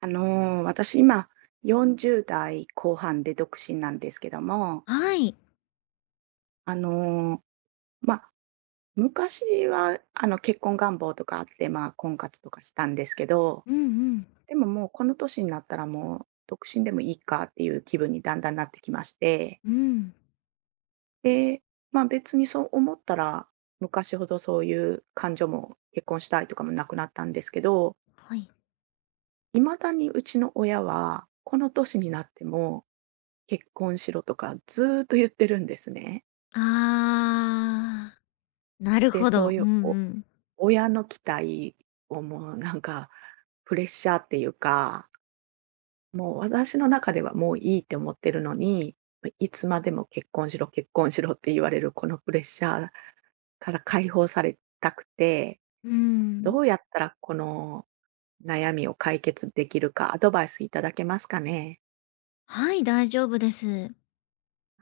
私今40代後半で独身なんですけども、はい。あのー、まあ、昔は結婚願望とかあって、婚活とかしたんですけど、うんうん。でももうこの年になったらもう独身でもいいかっていう気分にだんだんなってきまして、うん。で、まあ別にそう思ったら昔ほどそういう感情も結婚したいとかもなくなったんですけど、はい。いまだにうちの親はこの年になっても結婚しろとかずーっと言ってるんですね。ああ、なるで、ほそうど。いうんううん。親の期待をもう プレッシャーっていうか、もう私の中ではもういいって思ってるのに、いつまでも結婚しろ、結婚しろって言われるこのプレッシャーから解放されたくて、うん。どうやったらこの悩みを解決できるかアドバイスいただけますかね？はい、大丈夫です。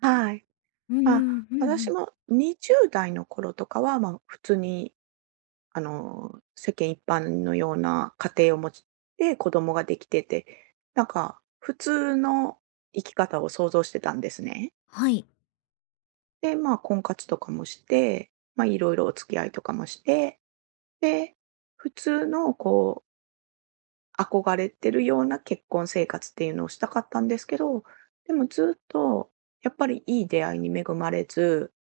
はい。うんうんうんう私ん。も20代の頃とかは、普通に世間一般のような家庭を持って子供ができてて、なんか普通の生き方を想像してたんですね。はい。で、婚活とかもして、いろいろお付き合いとかもして、で、普通の憧れてるような結婚生活っていうのをしたかったんですけど、でもずっとやっぱりいい出会いに恵まれず、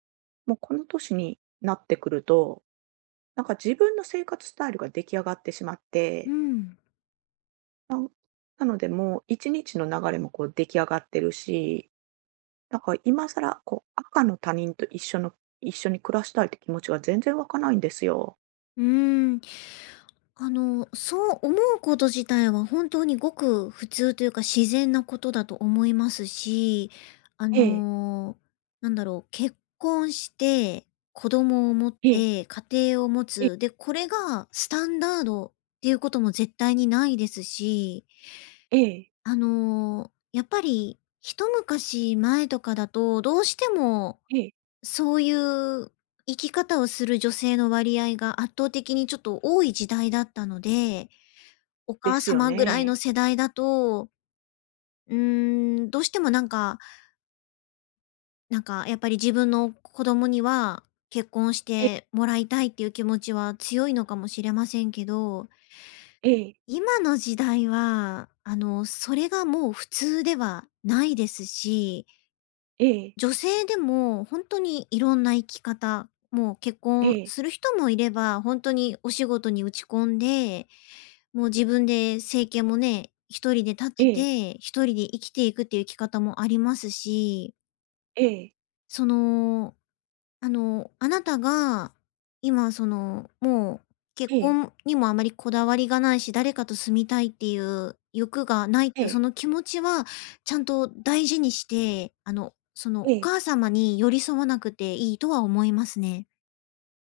もうこの年になってくると、なんか自分の生活スタイルが出来上がってしまっうて、ん。ななので、もう1日の流れもこう出来上がってるし、なんか今更こう赤の他人と一緒に暮らしたいって気持ちが全然湧かないんですよ。うーん。そう思うこと自体は本当にごく普通というか自然なことだと思いますし、あええ、の、結婚して子供を持っええ、て家庭を持えつ。え、で、これがスタンダードっていうことも絶対にないですし、ええ、やっぱり一昔前とかだとどうしてもええ、そういう生き方をする女性の割合が圧倒的にちょっと多い時代だったので、おで母すよ様ぐらいね。の世代だと、うーん、どうしてもなんかやっぱり自分の子供には結婚しええ、てもらいたいっていう気持ちは強いのかもしれませんけど、ええ、今の時代は、それがもう普通ではないですし、ええ、女性でも本当にいろんな生き方、もう結え婚え、する人もいれば、本当にお仕事に打ち込んで、もう自分で生計もね、一人でえ立てえ、て、一人で生きていくっていう生き方もありますし、ええ、そのあの、あなたが今その、もう結え婚にもあまりこだわりがないし、誰かと住みたいっていう欲がないっていうえ、その気持ちはちゃんと大事にして、そのえおえ、母様に寄り添わなくていいとは思いますね。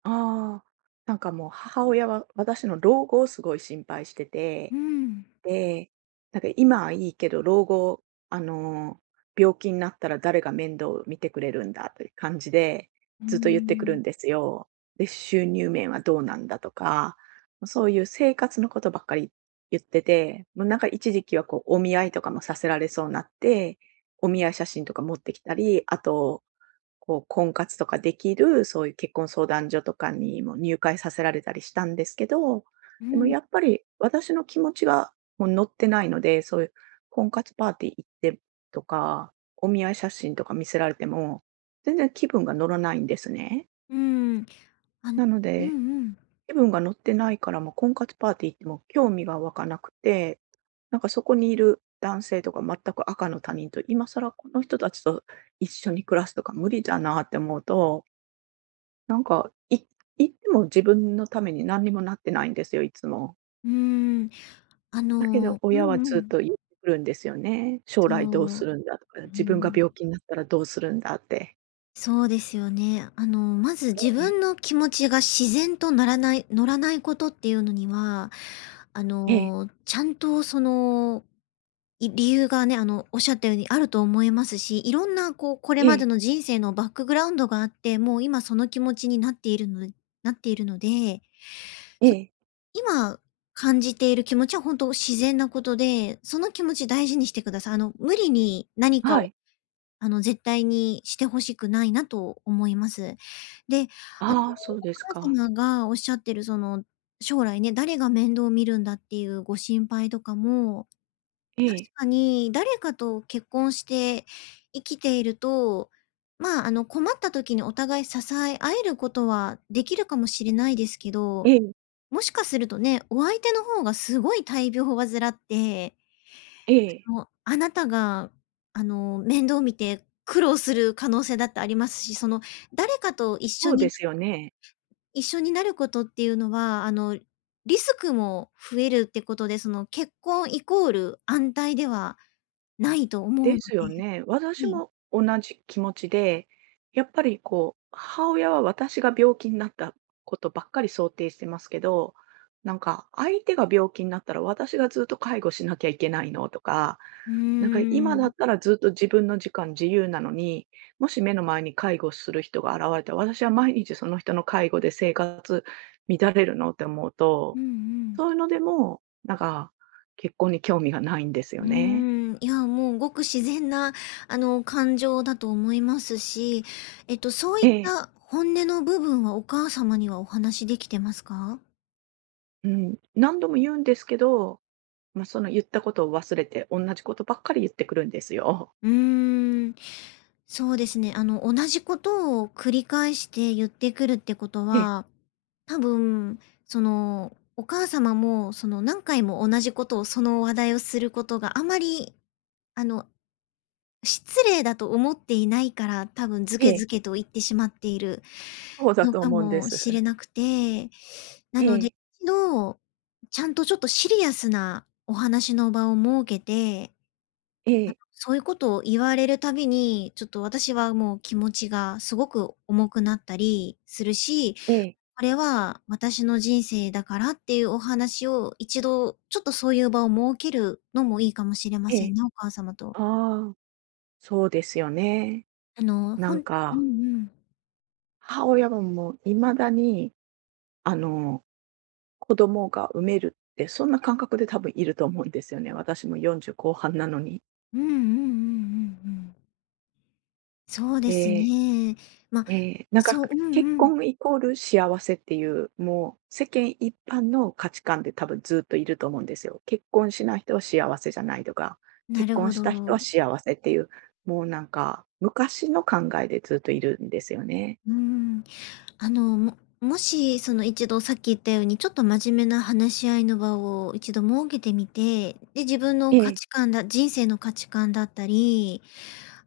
ああ、なんかもう母親は私の老後をすごい心配してうて、ん。で、なんか今はいいけど、老後、あの、病気になったら誰が面倒を見てくれるんだという感じで、うーずっと言ってくるん。んですよ。で、収入面はどうなんだとか、そういう生活のことばっかり言ってて、もうなんか一時期はこうお見合いとかもさせられそうになって、お見合い写真とか持ってきたり、あと婚活とかできる、そういう結婚相談所とかにも入会させられたりしたんですけど、うでもん。やっぱり私の気持ちがもう乗ってないので、そういう婚活パーティー行ってとか、お見合い写真とか見せられても、全然気分が乗らないんですね。うん。あのなのうんで、うん。気分が乗ってないからもう婚活パーティー行っても興味が湧かなくて、なんかそこにいる男性とか全く赤の他人と、今更この人たちと一緒に暮らすとか無理だなって思うと、なんか、い言っても自分のために何にもなってないんですよ、いつも。うーん。あだけどのう親んはうずっん。と言ってくるんですよね。将そ来どうすう。るんだとか、うー自分がん。病気になったらどうするんだって。そうですよね。まずえ自え、分の気持ちが自然とならない、乗らないことっていうのには、あええ、の、ちゃんとその、い理由がね、おっしゃったようにあると思いますし、いろんな、こう、これえまえ、での人生のバックグラウンドがあって、もう今その気持ちになっているの、なっているので、ええ、今感じている気持ちは本当自然なことで、その気持ち大事にしてください。無理に何かはをい。絶対にして欲しくないなと思います。で、ああ、そうですおか。母様がおっしゃってるその、将来ね、誰が面倒を見るんだっていうご心配とかも、え確え、かに誰かと結婚して生きていると、困った時にお互い支え合えることはできるかもしれないですけえど、え、もしかするとね、お相手の方がすごい大病を患ってええ、あの、あなたが、あの、面倒見て苦労する可能性だってありますし、その、誰かと一そ緒うでにすよね。一緒になることっていうのは、リスクも増えるってことで、その、結婚イコール安泰ではないと思うでので。すよね。は私い。も同じ気持ちで、やっぱり母親は私が病気になったことばっかり想定してますけど、なんか相手が病気になったら私がずっと介護しなきゃいけないのとか、うーなんか今だん。ったらずっと自分の時間自由なのに、もし目の前に介護する人が現れたら私は毎日その人の介護で生活乱れるのって思ううと、んうん。そういうのでも、なんか結婚に興味がないんですようーね。ん、いや、もうごく自然な、感情だと思いますし、そういえっえ。た本音の部分はお母様にはお話しできてますか？うん、何度も言うんですけど、その言ったことを忘れて、同じことばっかり言ってくるんですよ。うーん。そうですね。同じことを繰り返して言ってくるってことええ、は、多分、その、お母様も、その、何回も同じことを、その話題をすることがあまり、あの、失礼だと思っていないから、多分ずえけずえ。けと言ってしまっているそうだのとか思うんでもしす。れなくて、なえので、え、一度、ちゃんとちょっとシリアスなお話の場を設けて、ええ、そういうことを言われるたびに、ちょっと私はもう気持ちがすごく重くなったりするし、ええ、これは私の人生だからっていうお話を一度ちょっとそういう場を設けるのもいいかもしれまえせえ。んね、お母様と。ああ、そうですよね。あの、なほんんうか、んうん。母親はもう未だに、あの、子供が産めるって、そんな感覚で多分いると思うんですよね。私も40後半なのに。うんうんうんうんうん。そうですでね。ま、ええ、なんか、そうう結んうん。婚イコール幸せっていう、もう世間一般の価値観で多分ずっといると思うんですよ。結婚しない人は幸せじゃないとか、な結る婚ほしど。た人は幸せっていう、もうなんか昔の考えでずっといるんですよね。うん。あの、ももし、その一度さっき言ったように、ちょっと真面目な話し合いの場を一度設けてみて、で、自分のえ価え、値観だ人生の価値観だったり、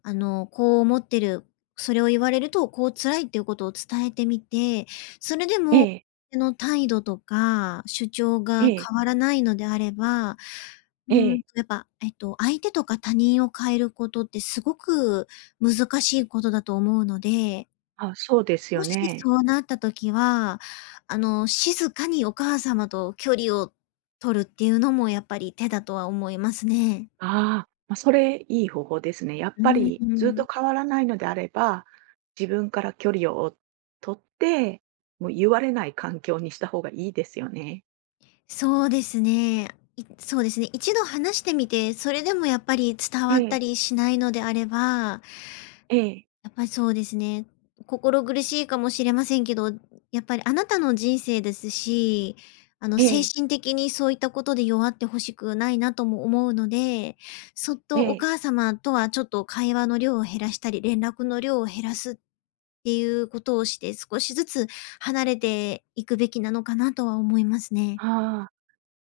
こう思ってる、それを言われると、こう辛いっていうことを伝えてみて、それでえも、え、相手の態度とか主張えがえ、変わらないのであれば、うーえん、え。やっぱ、えっと、相手とか他人を変えることってすごく難しいことだと思うので、あ、そうですよもしね。そうなった時は、静かにお母様と距離を取るっていうのもやっぱり手だとは思いますね。ああ、それいい方法ですね。やっうぱん。りうずっとん。変わらないのであれば、自分から距離を取って、もう言われない環境にした方がいいですよね。そうですね。そうですね、一度話してみて、それでもやっぱり伝わったりしないのであればええ、やっぱりそうですね。心苦しいかもしれませんけど、やっぱりあなたの人生ですし、ええ、え精え、神的にそういったことで弱ってほしくないなとも思うので、そっえとおえ、母様とはちょっと会話の量を減らしたり、連絡の量を減らすっていうことをして、少しずつ離れていくべきなのかなとは思いますね。ああ。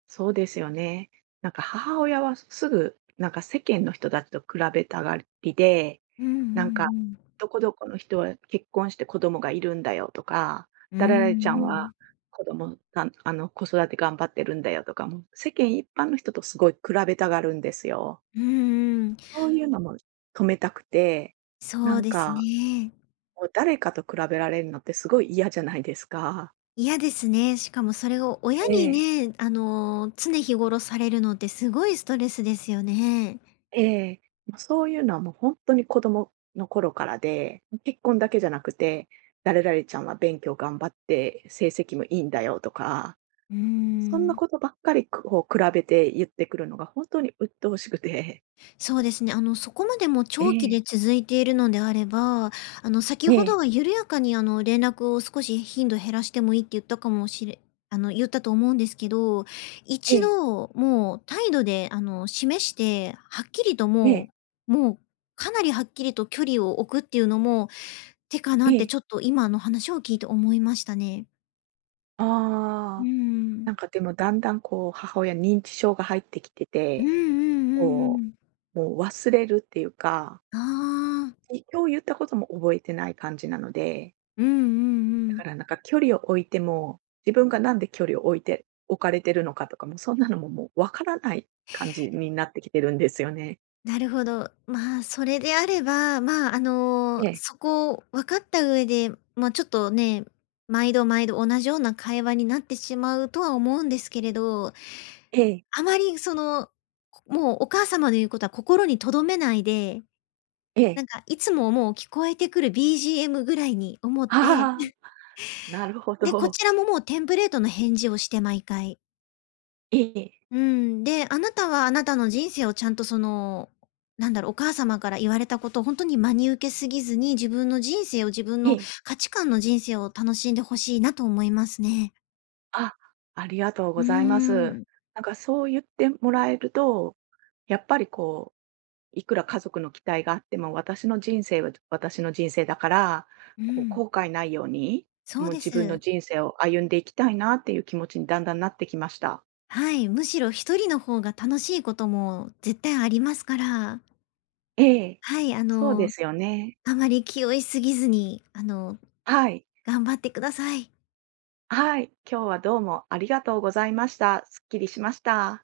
そうですよね。なんか母親はすぐ、なんか世間の人たちと比べたがりで、うんうんうなんか、ん。どこどこの人は結婚して子供がいるんだよとか、うん誰々ちゃうんん。はん。子供が子育て頑張ってるんだよとか、もう世間一般の人とすごい比べたがるんですよ。うんうん。そういうのも止めたくて、そなうんですか、ね。もう誰かと比べられるのってすごい嫌じゃないですか。嫌ですね。しかもそれを親にええ。ね、常日頃されるのってすごいストレスですよね。ええ、もうそういうのはもう本当に子供の頃からで、結婚だけじゃなくて、誰々ちゃんは勉強頑張って成績もいいんだよとか、うーそんなん。ことばっかり、こう比べて言ってくるのが本当に鬱陶しくて。そうですね。そこまでもえ長期え、で続いているのであれば、先えほえ、どは緩やかに、連絡を少し頻度減らしてもいいって言ったかもしれあの、言ったと思うんですけど、え一え、度もう態度で、示して、はっきりとえもえ、う、もうかなりはっきりと距離を置くっていうのもかえなってえ。ちょっと今の話を聞いて思いましたね。うーああ、なん。んかでもだんだんこう母親認知症が入ってきてうんうんうて、んうこん。う、もう忘れるっていうか、ああ、今日言ったことも覚えてない感じなのでうんうんうだかん。らなんか距離を置いても、自分がなんで距離を置いて置かれてるのかとかも、そんなのももうわからない感じになってきてるんですよね。なるほど。まあ、それであれば、ええ、そこを分かった上で、まあ、ちょっとね、毎度毎度同じような会話になってしまうとは思うんですけれど、ええ、あまりその、もうお母様の言うことは心に留めないで、えなえ。んかいつももう聞こえてくる BGM ぐらいに思って、ああ、なるほで、こど。ちらももうテンプレートの返事をして毎回。ええ、うん。で、あなたはあなたの人生をちゃんとその、なんだろう、お母様から言われたことを本当に真に受けすぎずに、自分の人生を、自分えのえ。価値観の人生を楽しんでほしいなと思いますね。あ、ありがとううごーざいます。ん。なんかそう言ってもらえると、やっぱりいくら家族の期待があっても、私の人生は私の人生だから、うん。後悔ないように、そうもうで自分のす。人生を歩んでいきたいなっていう気持ちにだんだんなってきました。はい。むしろ一人の方が楽しいことも絶対ありますから。ええ。はい、あそうでの、すよね。あまり気負いすぎずに、はい。頑張ってください。はい。今日はどうもありがとうございました。すっきりしました。